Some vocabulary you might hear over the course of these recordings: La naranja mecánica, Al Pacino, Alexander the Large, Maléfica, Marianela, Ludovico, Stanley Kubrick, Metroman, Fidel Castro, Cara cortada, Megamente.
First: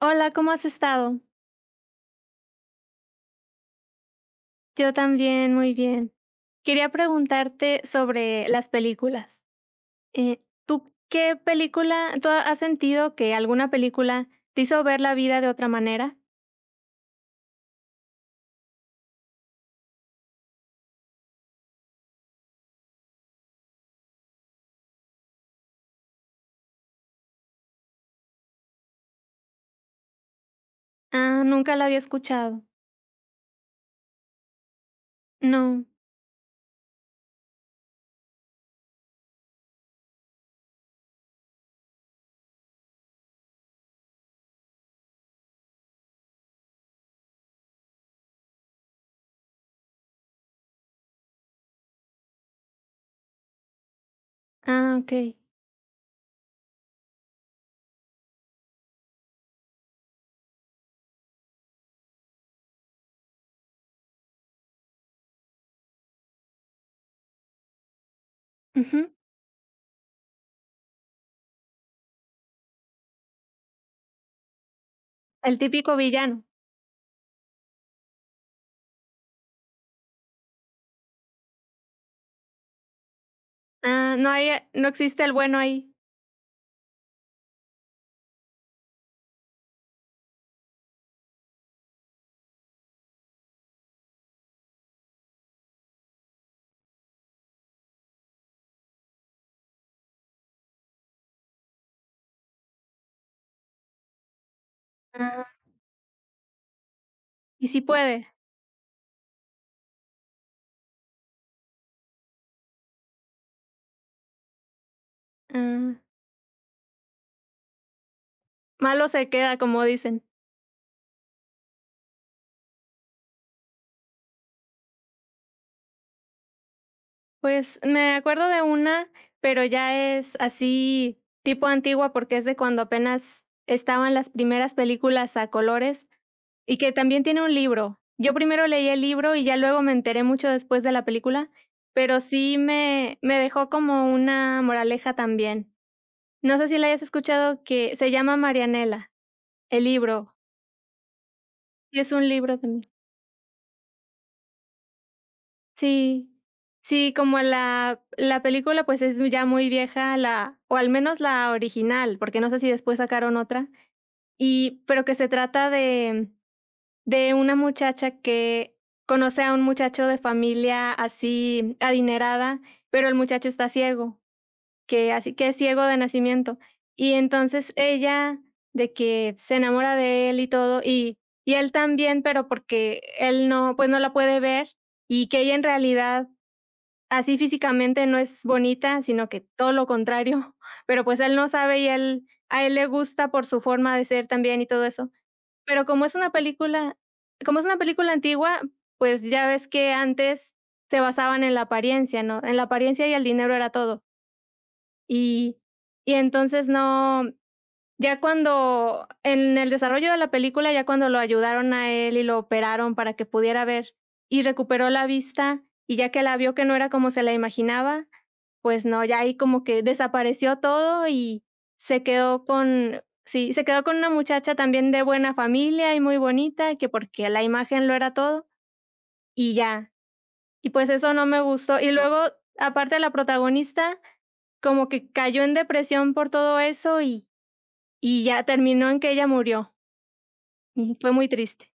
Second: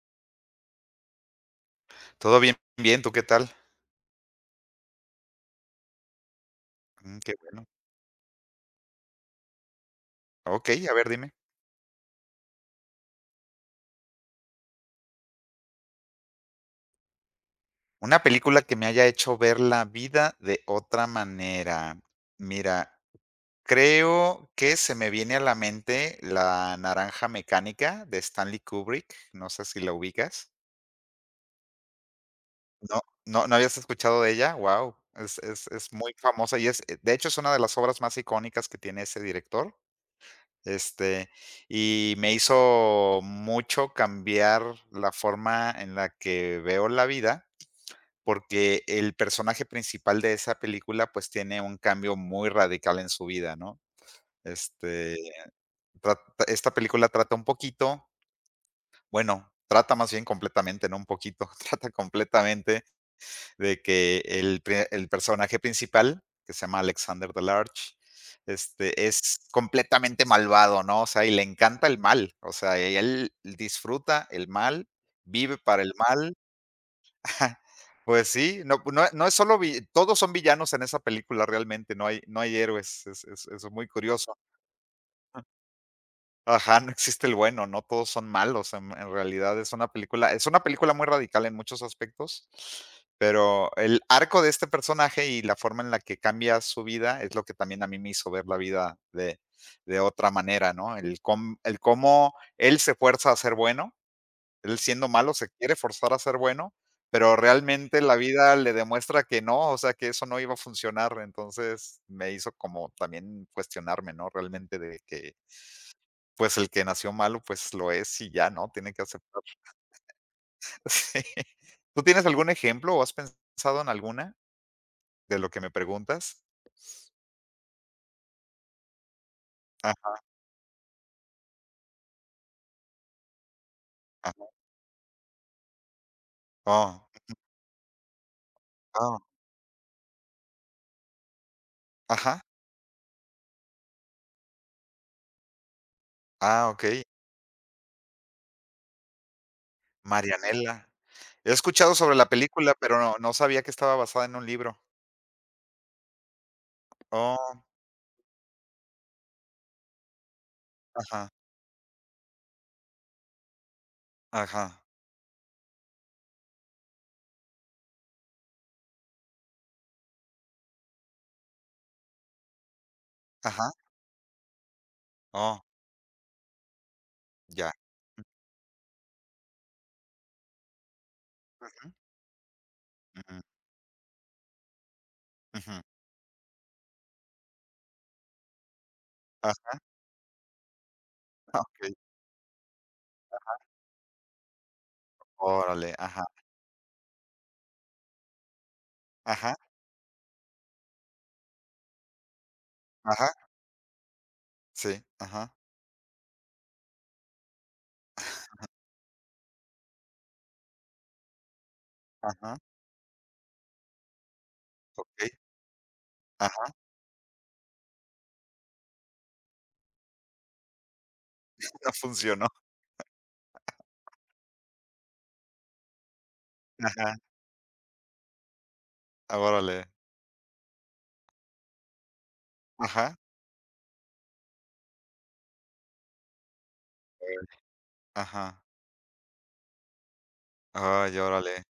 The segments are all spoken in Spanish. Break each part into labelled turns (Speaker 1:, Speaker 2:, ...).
Speaker 1: Hola, ¿cómo has estado?
Speaker 2: Todo bien, ¿tú qué tal?
Speaker 1: Yo también, muy bien. Quería
Speaker 2: Mm, qué bueno.
Speaker 1: preguntarte sobre las películas. ¿Tú
Speaker 2: Okey, a ver, dime.
Speaker 1: qué película, tú ha- Has sentido que alguna película te hizo ver la vida de otra manera?
Speaker 2: Una película que me haya hecho ver la vida de otra manera. Mira, creo que se me viene a la mente La naranja mecánica de Stanley Kubrick, no sé si la ubicas.
Speaker 1: Ah, nunca la había escuchado.
Speaker 2: ¿No habías escuchado de ella? Wow, es es
Speaker 1: No.
Speaker 2: es muy famosa y es, de hecho, es una de las obras más icónicas que tiene ese director, este, y me hizo mucho cambiar la forma en la que veo la vida. Porque el personaje principal de esa película, pues, tiene un cambio muy radical en su vida, ¿no?
Speaker 1: Ah,
Speaker 2: Este,
Speaker 1: okey.
Speaker 2: trat esta película trata un poquito, bueno, trata más bien completamente, no un poquito, trata completamente de que el personaje principal, que se llama Alexander the Large,
Speaker 1: Ujú.
Speaker 2: es completamente malvado, ¿no? O sea, y le encanta el mal, o sea, y él disfruta el mal, vive
Speaker 1: El
Speaker 2: para el
Speaker 1: típico
Speaker 2: mal.
Speaker 1: villano.
Speaker 2: Pues sí, no es solo vi todos son villanos en esa película realmente, no hay héroes, es muy
Speaker 1: Ah,
Speaker 2: curioso.
Speaker 1: no existe el bueno ahí.
Speaker 2: Ajá, no existe el bueno, no todos son malos, en realidad es una película muy radical en muchos aspectos, pero el arco de este personaje y la forma en la que cambia su vida es lo que también a mí me hizo ver la vida de otra manera, ¿no? El cómo él se fuerza a ser bueno, él siendo malo
Speaker 1: Ah,
Speaker 2: se quiere forzar a ser bueno, pero
Speaker 1: y si
Speaker 2: realmente la
Speaker 1: puede.
Speaker 2: vida le demuestra que no, o sea, que eso no iba a funcionar. Entonces, me hizo como también cuestionarme, ¿no? Realmente de que,
Speaker 1: Ah,
Speaker 2: pues, el que nació malo, pues, lo es y ya, ¿no? Tiene que
Speaker 1: malo se
Speaker 2: aceptarlo.
Speaker 1: queda, como dicen.
Speaker 2: Sí. ¿Tú tienes algún ejemplo o has pensado en alguna de lo que me preguntas?
Speaker 1: Pues, me acuerdo de una, pero
Speaker 2: Ajá,
Speaker 1: ya es así tipo antigua, porque es de cuando apenas estaban las
Speaker 2: ajá.
Speaker 1: primeras películas a colores y que
Speaker 2: Oh,
Speaker 1: también tiene un libro. Yo primero leí el
Speaker 2: oh,
Speaker 1: libro y ya luego me enteré mucho después de la película, pero
Speaker 2: ajá.
Speaker 1: sí me dejó como una moraleja también. No sé
Speaker 2: Ah,
Speaker 1: si la hayas
Speaker 2: okey.
Speaker 1: escuchado, que se llama Marianela, el libro,
Speaker 2: Marianela. He escuchado
Speaker 1: y es
Speaker 2: sobre la
Speaker 1: un libro
Speaker 2: película,
Speaker 1: también.
Speaker 2: pero no sabía que estaba basada en un libro.
Speaker 1: Sí, sí, como
Speaker 2: Oh,
Speaker 1: la película, pues, es ya muy vieja, la o al menos
Speaker 2: ajá,
Speaker 1: la original, porque no sé si después sacaron otra, y
Speaker 2: ajá,
Speaker 1: pero que se trata de una muchacha que conoce a un muchacho de familia así adinerada, pero el muchacho está
Speaker 2: ajá.
Speaker 1: ciego, que así que es
Speaker 2: Oh,
Speaker 1: ciego de nacimiento. Y entonces
Speaker 2: ya.
Speaker 1: ella de que se enamora de él y todo, y él
Speaker 2: Ujú,
Speaker 1: también, pero porque
Speaker 2: ujú,
Speaker 1: él no, pues, no la puede ver, y que ella en
Speaker 2: ujú.
Speaker 1: realidad, así físicamente no es bonita, sino que todo
Speaker 2: Ajá,
Speaker 1: lo contrario, pero, pues, él no sabe y
Speaker 2: okey.
Speaker 1: él a él le gusta por su forma de ser también y todo eso. Pero
Speaker 2: Órale,
Speaker 1: como es
Speaker 2: ajá,
Speaker 1: una película como es una película antigua, pues, ya
Speaker 2: ajá,
Speaker 1: ves que antes se basaban en la apariencia, ¿no? En la apariencia y el
Speaker 2: ajá,
Speaker 1: dinero era todo.
Speaker 2: sí, ajá,
Speaker 1: Y y entonces no, ya cuando en el desarrollo de la película, ya cuando lo ayudaron a él y lo
Speaker 2: ajá,
Speaker 1: operaron para que pudiera ver y recuperó la
Speaker 2: okey,
Speaker 1: vista, y ya que la vio
Speaker 2: ajá,
Speaker 1: que no era como se la imaginaba, pues no, ya ahí como que desapareció todo y
Speaker 2: no
Speaker 1: se quedó
Speaker 2: funcionó,
Speaker 1: con sí, se quedó con una muchacha también de buena familia y muy bonita, que
Speaker 2: ajá,
Speaker 1: porque la imagen lo era todo, y
Speaker 2: órale,
Speaker 1: ya. Y pues eso no me gustó. Y luego, aparte la
Speaker 2: ajá,
Speaker 1: protagonista, como que cayó en depresión por todo eso
Speaker 2: órale,
Speaker 1: y ya
Speaker 2: ajá,
Speaker 1: terminó en que ella murió, y fue
Speaker 2: ay,
Speaker 1: muy
Speaker 2: órale.
Speaker 1: triste.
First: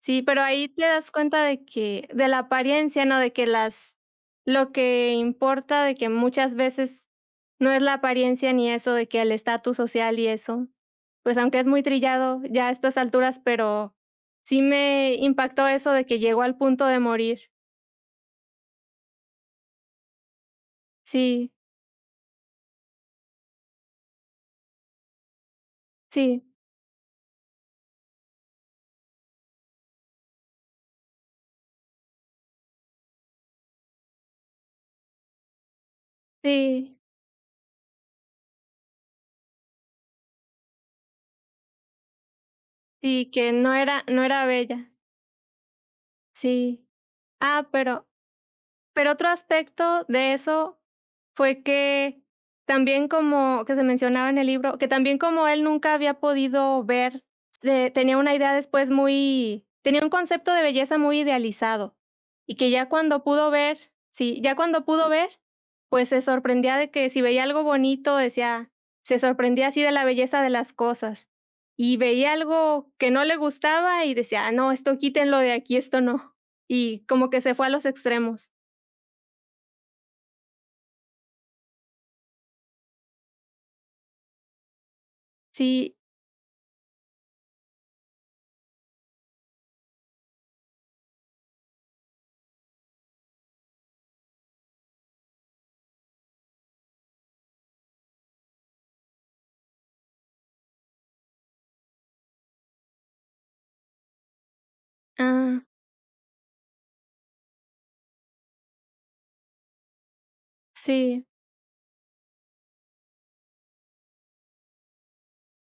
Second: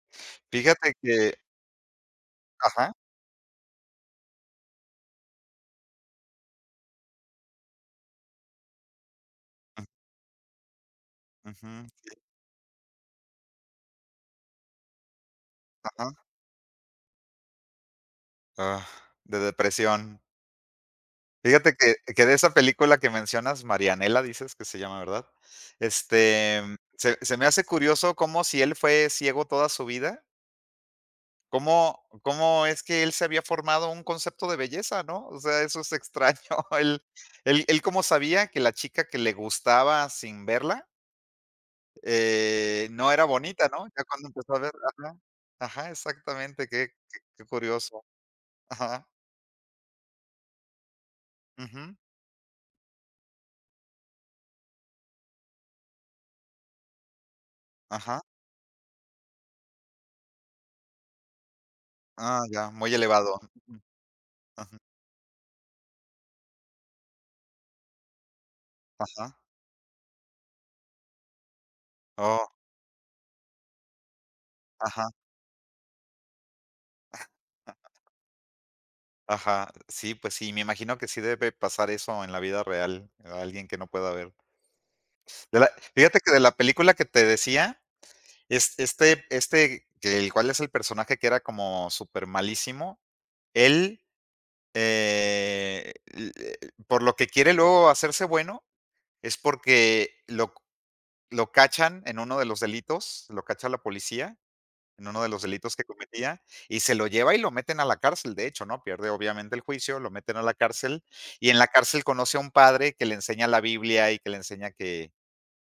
Speaker 1: Sí, pero ahí te
Speaker 2: Fíjate
Speaker 1: das
Speaker 2: que
Speaker 1: cuenta de que de la
Speaker 2: ajá,
Speaker 1: apariencia, ¿no? De que las lo que importa, de que muchas veces no es la apariencia ni eso, de que el estatus social y eso. Pues, aunque es
Speaker 2: ujú,
Speaker 1: muy
Speaker 2: ujú,
Speaker 1: trillado ya a estas alturas, pero sí me impactó eso de que
Speaker 2: ajá,
Speaker 1: llegó al punto de morir.
Speaker 2: ah, de depresión.
Speaker 1: Sí,
Speaker 2: Fíjate que de esa película que mencionas, Marianela, dices que se llama, ¿verdad?
Speaker 1: sí,
Speaker 2: Este, se me hace curioso cómo si él fue ciego toda su vida. ¿Cómo es que él se había formado un concepto de belleza, no? O sea, eso es extraño.
Speaker 1: sí,
Speaker 2: Él él cómo sabía que la chica que le gustaba sin verla, no era
Speaker 1: sí, que
Speaker 2: bonita,
Speaker 1: no
Speaker 2: ¿no?
Speaker 1: era
Speaker 2: Ya
Speaker 1: no
Speaker 2: cuando
Speaker 1: era
Speaker 2: empezó a ver
Speaker 1: bella.
Speaker 2: ajá. Ajá, exactamente,
Speaker 1: Sí.
Speaker 2: qué
Speaker 1: Ah,
Speaker 2: curioso.
Speaker 1: pero
Speaker 2: Ajá.
Speaker 1: Pero otro aspecto de eso fue
Speaker 2: Ujú.
Speaker 1: que también como que se mencionaba en el libro, que también como él nunca había podido ver, tenía
Speaker 2: Ajá.
Speaker 1: una idea después muy tenía un concepto de belleza muy idealizado,
Speaker 2: Ah,
Speaker 1: y que
Speaker 2: ya,
Speaker 1: ya
Speaker 2: muy
Speaker 1: cuando
Speaker 2: elevado.
Speaker 1: pudo ver,
Speaker 2: Ujú.
Speaker 1: sí, ya
Speaker 2: Ajá.
Speaker 1: cuando pudo ver, pues se sorprendía de que si veía algo bonito, decía se
Speaker 2: Ajá.
Speaker 1: sorprendía así de la belleza de las cosas, y veía
Speaker 2: Oh,
Speaker 1: algo que no le gustaba y decía: "Ah, no, esto
Speaker 2: ajá,
Speaker 1: quítenlo de aquí, esto no", y como que se fue a los extremos.
Speaker 2: ajá. Sí, pues sí, me imagino que sí debe pasar eso en la vida real, a alguien que no pueda ver. De la
Speaker 1: Sí,
Speaker 2: fíjate que de la película que te decía es este, que el cual es el personaje que era como súper malísimo, él, l por lo que quiere luego hacerse bueno, es porque lo cachan en uno de los delitos, lo cacha la policía en uno de los
Speaker 1: ah,
Speaker 2: delitos que cometía, y se lo lleva y lo meten a la cárcel, de hecho, ¿no? Pierde obviamente el juicio, lo meten a la cárcel,
Speaker 1: sí,
Speaker 2: y en la cárcel conoce a un padre que le enseña la Biblia y que le enseña que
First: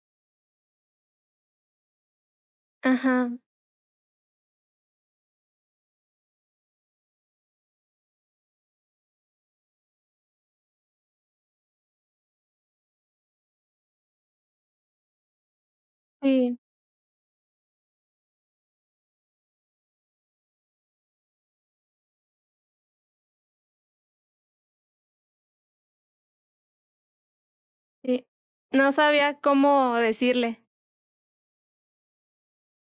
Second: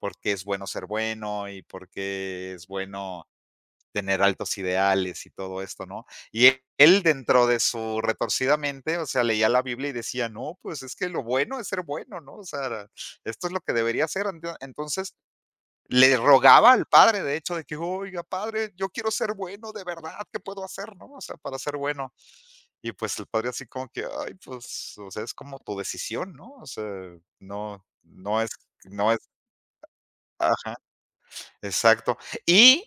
Speaker 2: por qué es bueno ser bueno y por qué es bueno
Speaker 1: ajá,
Speaker 2: tener altos ideales y todo esto, ¿no? Y él dentro de su retorcida mente, o sea, leía la Biblia y decía, no, pues es que lo bueno es ser bueno, ¿no? O sea, esto es lo que debería ser. Entonces le
Speaker 1: sí,
Speaker 2: rogaba al padre, de hecho, de que, oiga, padre, yo quiero ser bueno, de verdad, ¿qué puedo hacer, no? O sea, para ser bueno. Y pues el padre así como que, ay, pues, o sea, es como tu decisión, ¿no? O sea, no,
Speaker 1: sí.
Speaker 2: no es,
Speaker 1: No
Speaker 2: no es,
Speaker 1: sabía cómo decirle.
Speaker 2: ajá, exacto. Y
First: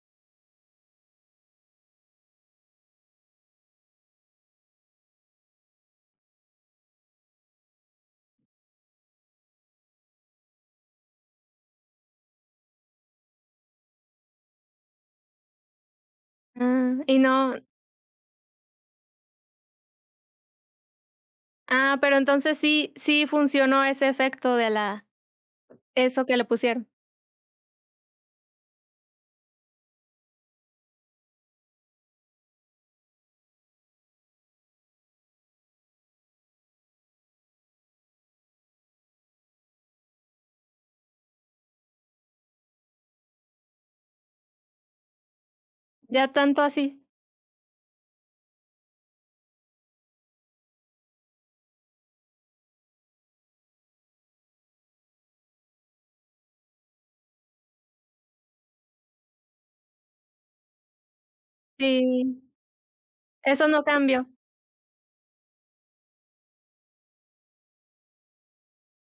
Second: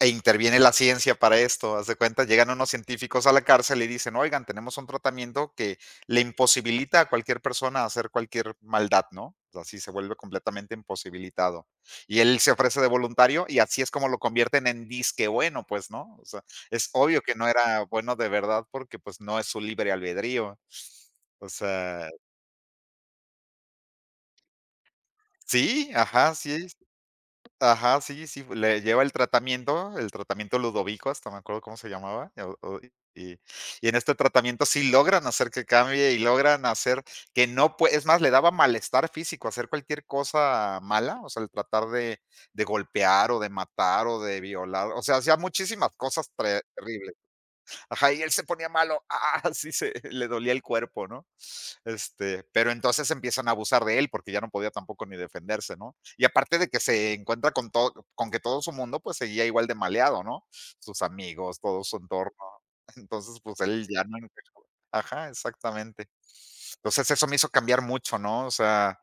Speaker 2: E interviene la ciencia para esto, haz de cuenta, llegan unos científicos a la cárcel y dicen: "Oigan, tenemos un tratamiento que le imposibilita a cualquier persona hacer cualquier maldad", ¿no? O sea, así se vuelve completamente imposibilitado. Y él se ofrece de voluntario y así es como lo convierten en disque bueno, pues, ¿no? O sea, es
Speaker 1: Ah, y
Speaker 2: obvio que no
Speaker 1: no.
Speaker 2: era bueno de verdad porque, pues, no es su libre albedrío. O
Speaker 1: Ah,
Speaker 2: sea
Speaker 1: pero entonces sí funcionó ese efecto de la,
Speaker 2: sí,
Speaker 1: eso
Speaker 2: ajá,
Speaker 1: que le
Speaker 2: sí.
Speaker 1: pusieron.
Speaker 2: Ajá, sí, sí, le lleva el tratamiento Ludovico, hasta me acuerdo cómo se llamaba, o y en este tratamiento sí logran hacer que cambie y logran hacer que no pue es más, le daba malestar físico hacer cualquier cosa mala, o sea, el tratar de golpear, o de matar, o de violar, o sea, hacía muchísimas cosas
Speaker 1: Ya
Speaker 2: tre
Speaker 1: tanto así.
Speaker 2: terribles. Ajá, y él se ponía malo, ah, así se le dolía el cuerpo, ¿no? Pero entonces empiezan a abusar de él porque ya no podía tampoco ni defenderse, ¿no? Y aparte de que se encuentra con todo, con que todo su mundo pues seguía igual de maleado, ¿no? Sus amigos, todo su entorno.
Speaker 1: Sí,
Speaker 2: Entonces, pues
Speaker 1: eso no
Speaker 2: él ya no
Speaker 1: cambió.
Speaker 2: encajaba. Ajá, exactamente. Entonces eso me hizo cambiar mucho, ¿no? O sea,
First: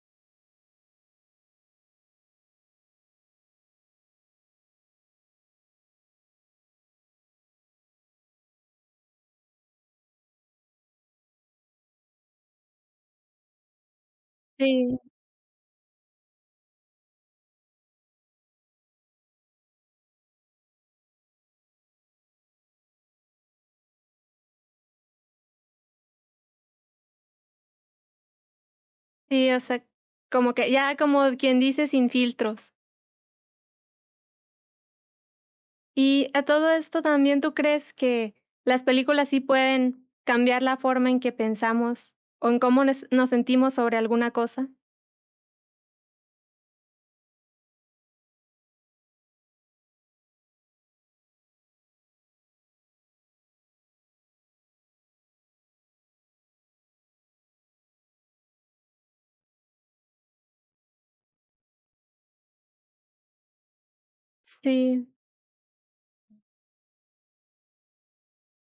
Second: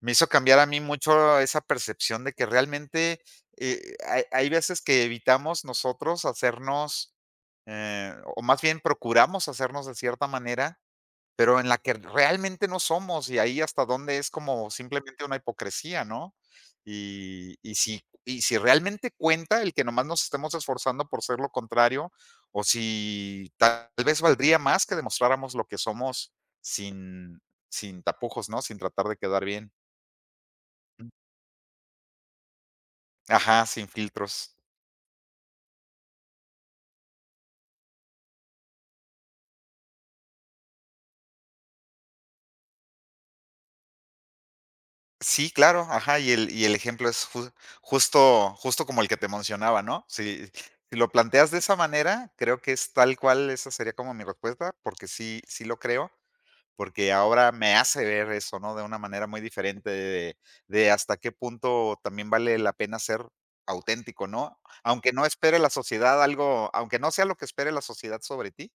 Speaker 2: me hizo cambiar a mí mucho esa percepción de que realmente hay, hay veces que evitamos nosotros hacernos o más bien procuramos hacernos de cierta manera, pero en la que realmente no somos, y ahí hasta dónde es como
Speaker 1: Sí,
Speaker 2: simplemente una hipocresía, ¿no? Y si realmente cuenta el que nomás nos estemos esforzando por ser lo contrario, o si tal vez valdría más que demostráramos lo que somos sin, sin tapujos, ¿no? Sin tratar de quedar
Speaker 1: sí, o
Speaker 2: bien.
Speaker 1: sea, como que ya como quien dice, sin filtros.
Speaker 2: Ajá, sin filtros.
Speaker 1: Y a todo esto también, ¿tú crees que las películas sí pueden cambiar la forma en que pensamos o en cómo nos sentimos sobre alguna cosa?
Speaker 2: Sí, claro, ajá, y el ejemplo es justo como el que te mencionaba, ¿no? Si si lo planteas de esa manera, creo que es tal cual, esa sería como mi respuesta, porque sí lo creo, porque ahora me hace ver eso, ¿no? De una manera muy diferente de hasta qué punto también vale la pena ser auténtico, ¿no?
Speaker 1: Sí.
Speaker 2: Aunque no sea lo que espere la sociedad sobre ti,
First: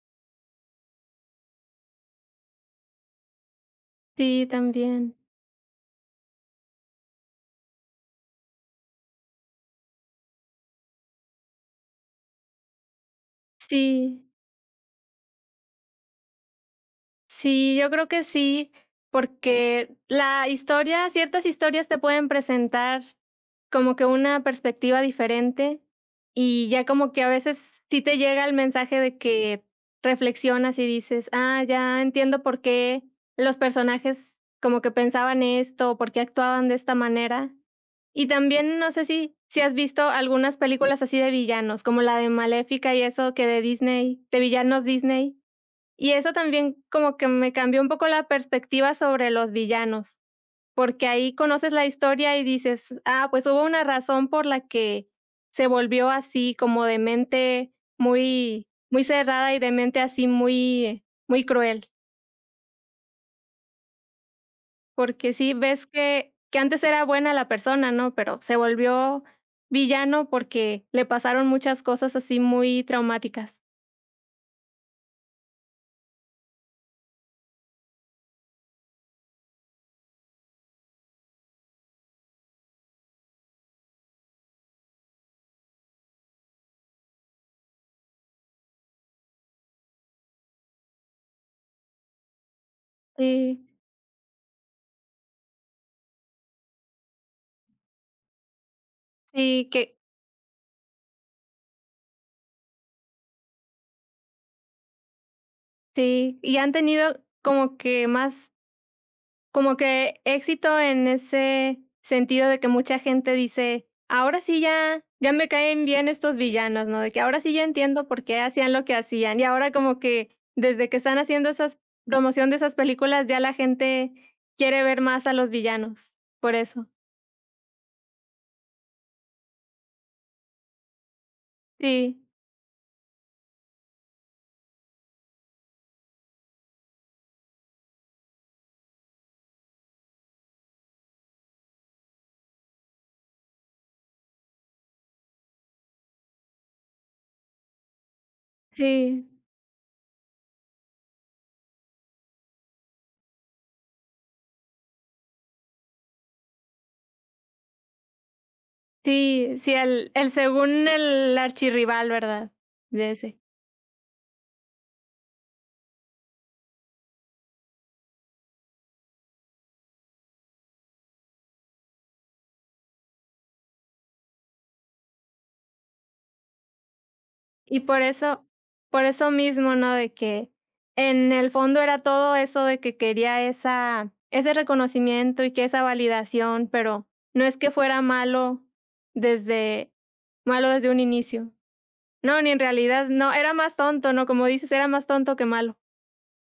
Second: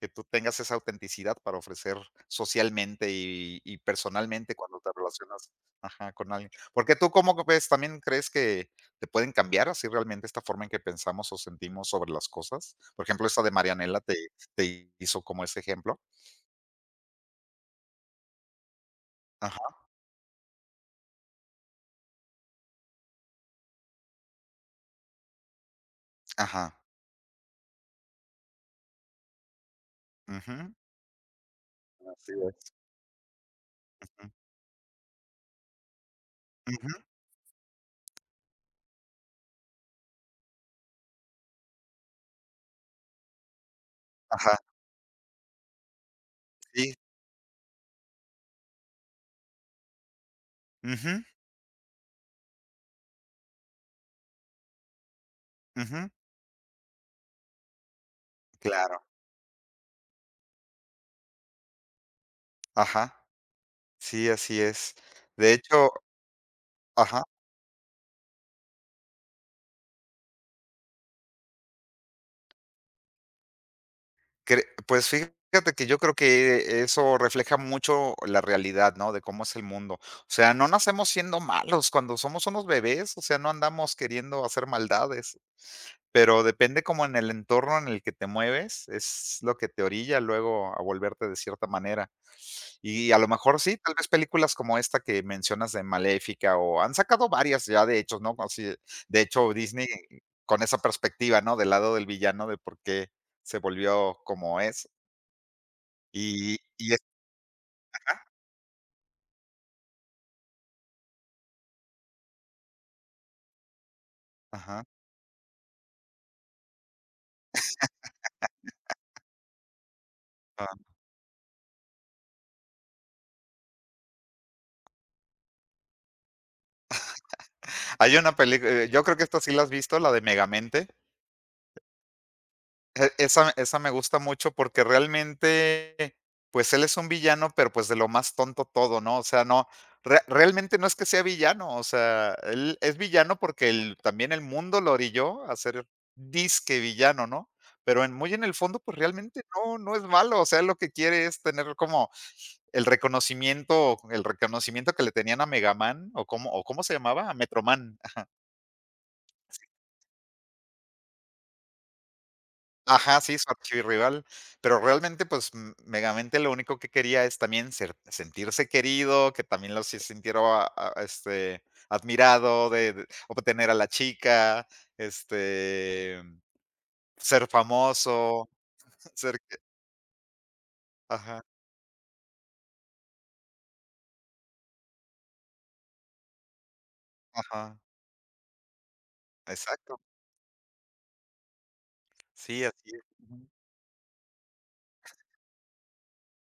Speaker 2: que tú tengas esa autenticidad para ofrecer socialmente y
Speaker 1: Sí,
Speaker 2: personalmente cuando te
Speaker 1: también.
Speaker 2: relacionas ajá, con alguien. Porque tú, ¿cómo ves? ¿También crees que te pueden cambiar así realmente esta forma en que pensamos o sentimos sobre las cosas? Por ejemplo, esta de Marianela
Speaker 1: Sí,
Speaker 2: te hizo como ese ejemplo.
Speaker 1: sí, yo creo que sí,
Speaker 2: Ajá,
Speaker 1: porque la historia ciertas historias te pueden presentar como que una perspectiva diferente, y
Speaker 2: ajá.
Speaker 1: ya como que a veces sí te llega el mensaje de que
Speaker 2: Ujú.
Speaker 1: reflexionas y dices: "Ah, ya
Speaker 2: Así
Speaker 1: entiendo por
Speaker 2: es.
Speaker 1: qué los
Speaker 2: Ujú.
Speaker 1: personajes como que pensaban esto, por qué actuaban de
Speaker 2: Ujú.
Speaker 1: esta manera". Y también, no sé si si has visto algunas películas así de villanos, como la de Maléfica y eso, que de Disney, de
Speaker 2: Ajá,
Speaker 1: villanos Disney. Y eso también
Speaker 2: sí.
Speaker 1: como que me cambió un poco la perspectiva sobre los villanos, porque
Speaker 2: Ujú,
Speaker 1: ahí conoces la historia y dices: "Ah, pues hubo una razón por la que se volvió
Speaker 2: ujú.
Speaker 1: así", como de mente muy
Speaker 2: Claro.
Speaker 1: muy cerrada y de mente así muy muy cruel,
Speaker 2: Ajá. Sí, así es.
Speaker 1: porque
Speaker 2: De
Speaker 1: sí ves
Speaker 2: hecho
Speaker 1: que antes era
Speaker 2: ajá.
Speaker 1: buena la persona, ¿no? Pero se volvió villano porque le pasaron muchas cosas así muy traumáticas.
Speaker 2: Cre pues fíjate que yo creo que eso refleja mucho la realidad, ¿no? De cómo es el mundo. O sea, no nacemos siendo malos cuando somos unos bebés, o sea, no andamos queriendo hacer maldades, pero depende como en el entorno en el que te mueves, es lo que te orilla luego a volverte de cierta manera. Y a lo
Speaker 1: Sí,
Speaker 2: mejor sí, tal vez películas como esta que mencionas de Maléfica o han sacado varias ya de hechos, ¿no? Así, de hecho,
Speaker 1: sí,
Speaker 2: Disney
Speaker 1: que
Speaker 2: con esa perspectiva, ¿no? Del lado del villano de por qué se volvió como es.
Speaker 1: sí, y
Speaker 2: Y
Speaker 1: han
Speaker 2: y es
Speaker 1: tenido como que más. Como que éxito en ese sentido de que mucha gente dice: "Ahora sí
Speaker 2: ajá,
Speaker 1: ya ya me caen bien estos villanos", ¿no? De que ahora sí ya entiendo por qué hacían lo que hacían. Y ahora como que
Speaker 2: ah,
Speaker 1: desde que están haciendo esas promoción de esas películas, ya la gente quiere ver más a los villanos, por eso.
Speaker 2: hay una película, yo creo que esta sí la has visto, la de Megamente.
Speaker 1: Sí,
Speaker 2: Esa me gusta mucho porque realmente, pues, él es un villano, pero, pues, de lo más tonto todo, ¿no? O sea, no, re realmente no es que sea villano, o sea, él es villano porque el también el mundo lo orilló a ser disque villano, ¿no? Pero en muy en el fondo, pues,
Speaker 1: sí,
Speaker 2: realmente no es malo, o sea, lo que quiere es tener como el reconocimiento que le tenían a Megaman o cómo se llamaba? A Metroman.
Speaker 1: sí, sí, el según el archirrival, ¿verdad? De
Speaker 2: Ajá,
Speaker 1: ese.
Speaker 2: sí, su archirrival, pero realmente, pues, M Megamente lo único que quería es también ser sentirse querido, que también lo se sintiera, a admirado de obtener a la chica, este, ser
Speaker 1: Y por eso
Speaker 2: famoso,
Speaker 1: por eso
Speaker 2: ser que
Speaker 1: mismo, ¿no? De que en
Speaker 2: ajá,
Speaker 1: el fondo era todo eso de que quería esa ese reconocimiento y que esa validación, pero no es que
Speaker 2: ajá,
Speaker 1: fuera desde
Speaker 2: exacto.
Speaker 1: malo desde un inicio. No, ni en
Speaker 2: Sí, así es.
Speaker 1: realidad, no,
Speaker 2: Ujú.
Speaker 1: era más tonto, ¿no? Como dices, era más tonto que malo.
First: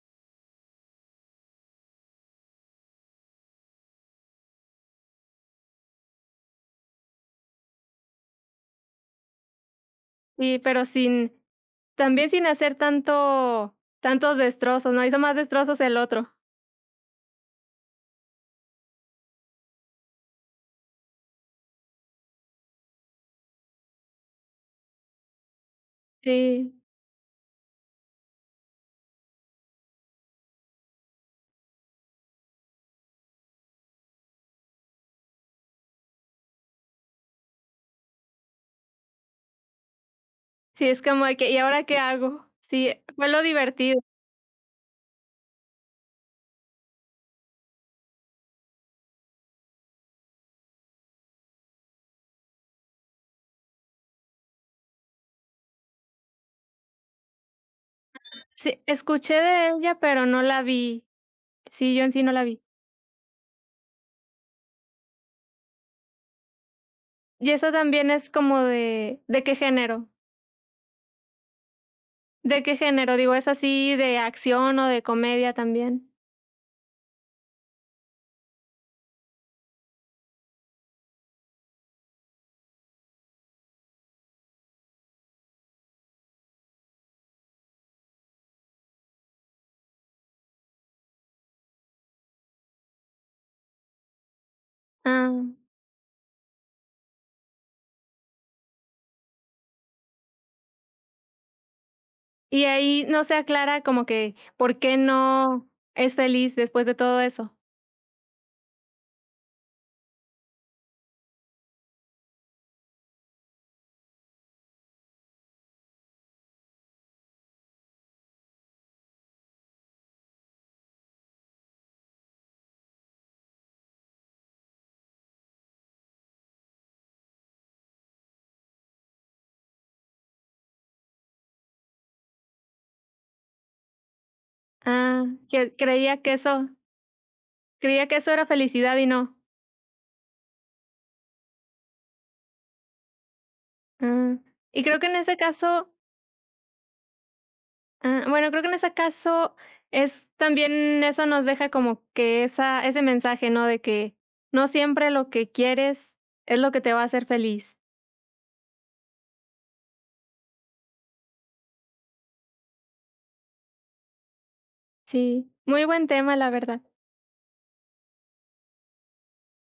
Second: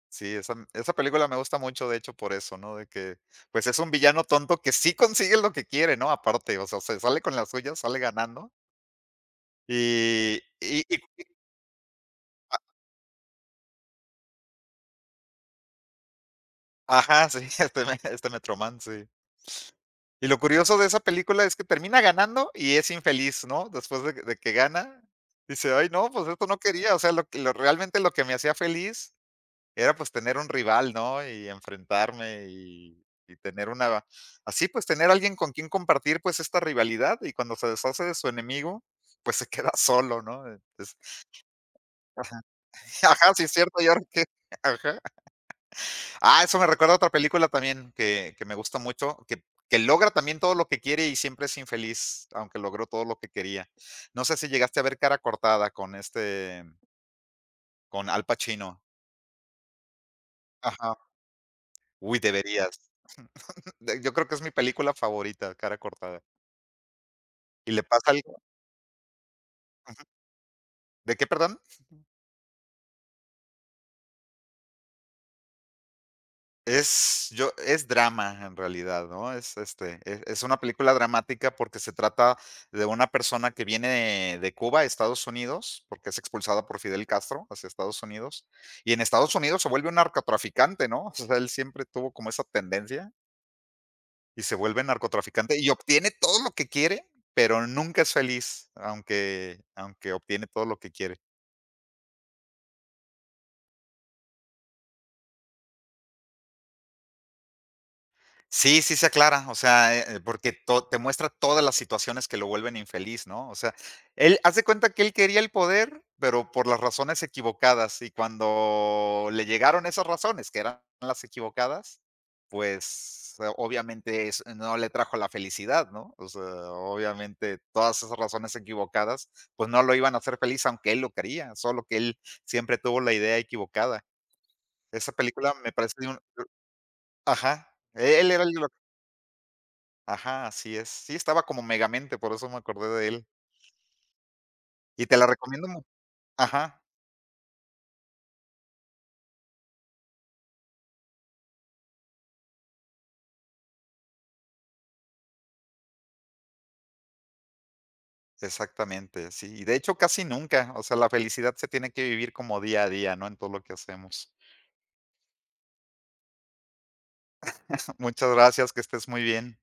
Speaker 2: Sí, esa película me gusta mucho, de hecho, por eso, ¿no? De que, pues, es un villano tonto que sí consigue lo que quiere, ¿no? Aparte, o sea, se sale con las suyas sale ganando, y
Speaker 1: Y
Speaker 2: y
Speaker 1: pero sin, también sin hacer tantos destrozos, ¿no? Hizo más destrozos el otro.
Speaker 2: ajá, sí, este me este Metroman, sí. Y lo curioso de esa película es que termina ganando y es infeliz, ¿no? Después de que gana, dice: "Ay, no, pues esto no
Speaker 1: Sí,
Speaker 2: quería", o sea, lo que lo realmente lo que me hacía feliz era, pues, tener un rival, ¿no? Y enfrentarme y tener una así, pues, tener alguien con quien compartir, pues, esta rivalidad, y cuando se deshace de su enemigo, pues, se queda solo, ¿no?
Speaker 1: sí,
Speaker 2: Es
Speaker 1: es como de que, ¿y ahora qué hago? Sí, fue
Speaker 2: ajá,
Speaker 1: lo
Speaker 2: sí es cierto, y
Speaker 1: divertido.
Speaker 2: ahora que ajá. Ah, eso me recuerda a otra película también que me gusta mucho, que logra también todo lo que quiere y siempre es infeliz, aunque logró todo lo que quería. No sé si llegaste a ver Cara cortada con con Al
Speaker 1: Sí,
Speaker 2: Pacino.
Speaker 1: escuché de ella, pero no la
Speaker 2: Ajá.
Speaker 1: vi. Sí, yo en
Speaker 2: Uy,
Speaker 1: sí no la vi.
Speaker 2: deberías. Yo creo que es mi película favorita, Cara cortada.
Speaker 1: Y esa
Speaker 2: Y le
Speaker 1: también
Speaker 2: pasa
Speaker 1: es
Speaker 2: algo
Speaker 1: como ¿de qué género?
Speaker 2: ¿de qué, perdón?
Speaker 1: ¿De qué género? Digo, ¿es así de acción o de comedia también?
Speaker 2: Es drama en realidad, ¿no? Es, es una película dramática porque se trata de una persona que viene de Cuba a Estados Unidos, porque es expulsada por Fidel Castro hacia Estados Unidos, y en Estados Unidos se vuelve un narcotraficante, ¿no? O sea, él siempre tuvo como esa tendencia y se vuelve
Speaker 1: Ah,
Speaker 2: narcotraficante y obtiene todo lo que quiere, pero nunca es feliz, aunque obtiene todo lo que quiere.
Speaker 1: y ahí no se aclara como que, ¿por qué no es feliz después de todo eso?
Speaker 2: Sí, sí se aclara, o sea, porque to te muestra todas las situaciones que lo vuelven infeliz, ¿no? O sea, él hace cuenta que él quería el poder, pero por las razones equivocadas, y cuando le llegaron esas razones, que eran las equivocadas, pues, obviamente es no le trajo la felicidad, ¿no? O sea, obviamente todas esas razones equivocadas, pues, no lo iban a hacer feliz, aunque él lo quería, solo que él siempre tuvo la idea equivocada. Esa
Speaker 1: Ah,
Speaker 2: película me
Speaker 1: que
Speaker 2: parece de un
Speaker 1: creía que eso
Speaker 2: ajá,
Speaker 1: creía que eso
Speaker 2: él era
Speaker 1: era
Speaker 2: el
Speaker 1: felicidad y no.
Speaker 2: ajá, así es. Sí, estaba como Megamente, por eso me acordé de él.
Speaker 1: Ah, y creo
Speaker 2: Y
Speaker 1: que en
Speaker 2: te la
Speaker 1: ese
Speaker 2: recomiendo mu
Speaker 1: caso
Speaker 2: ajá,
Speaker 1: Ah, bueno, creo que en ese caso es también, eso nos deja como que esa ese mensaje, ¿no? De que no siempre lo que quieres es lo que te va a hacer feliz.
Speaker 2: exactamente, sí. Y de hecho, casi nunca, o sea, la felicidad se tiene que vivir como día a día, ¿no? En todo lo que hacemos.
Speaker 1: Sí, muy buen tema, la verdad.
Speaker 2: Muchas gracias, que estés muy bien.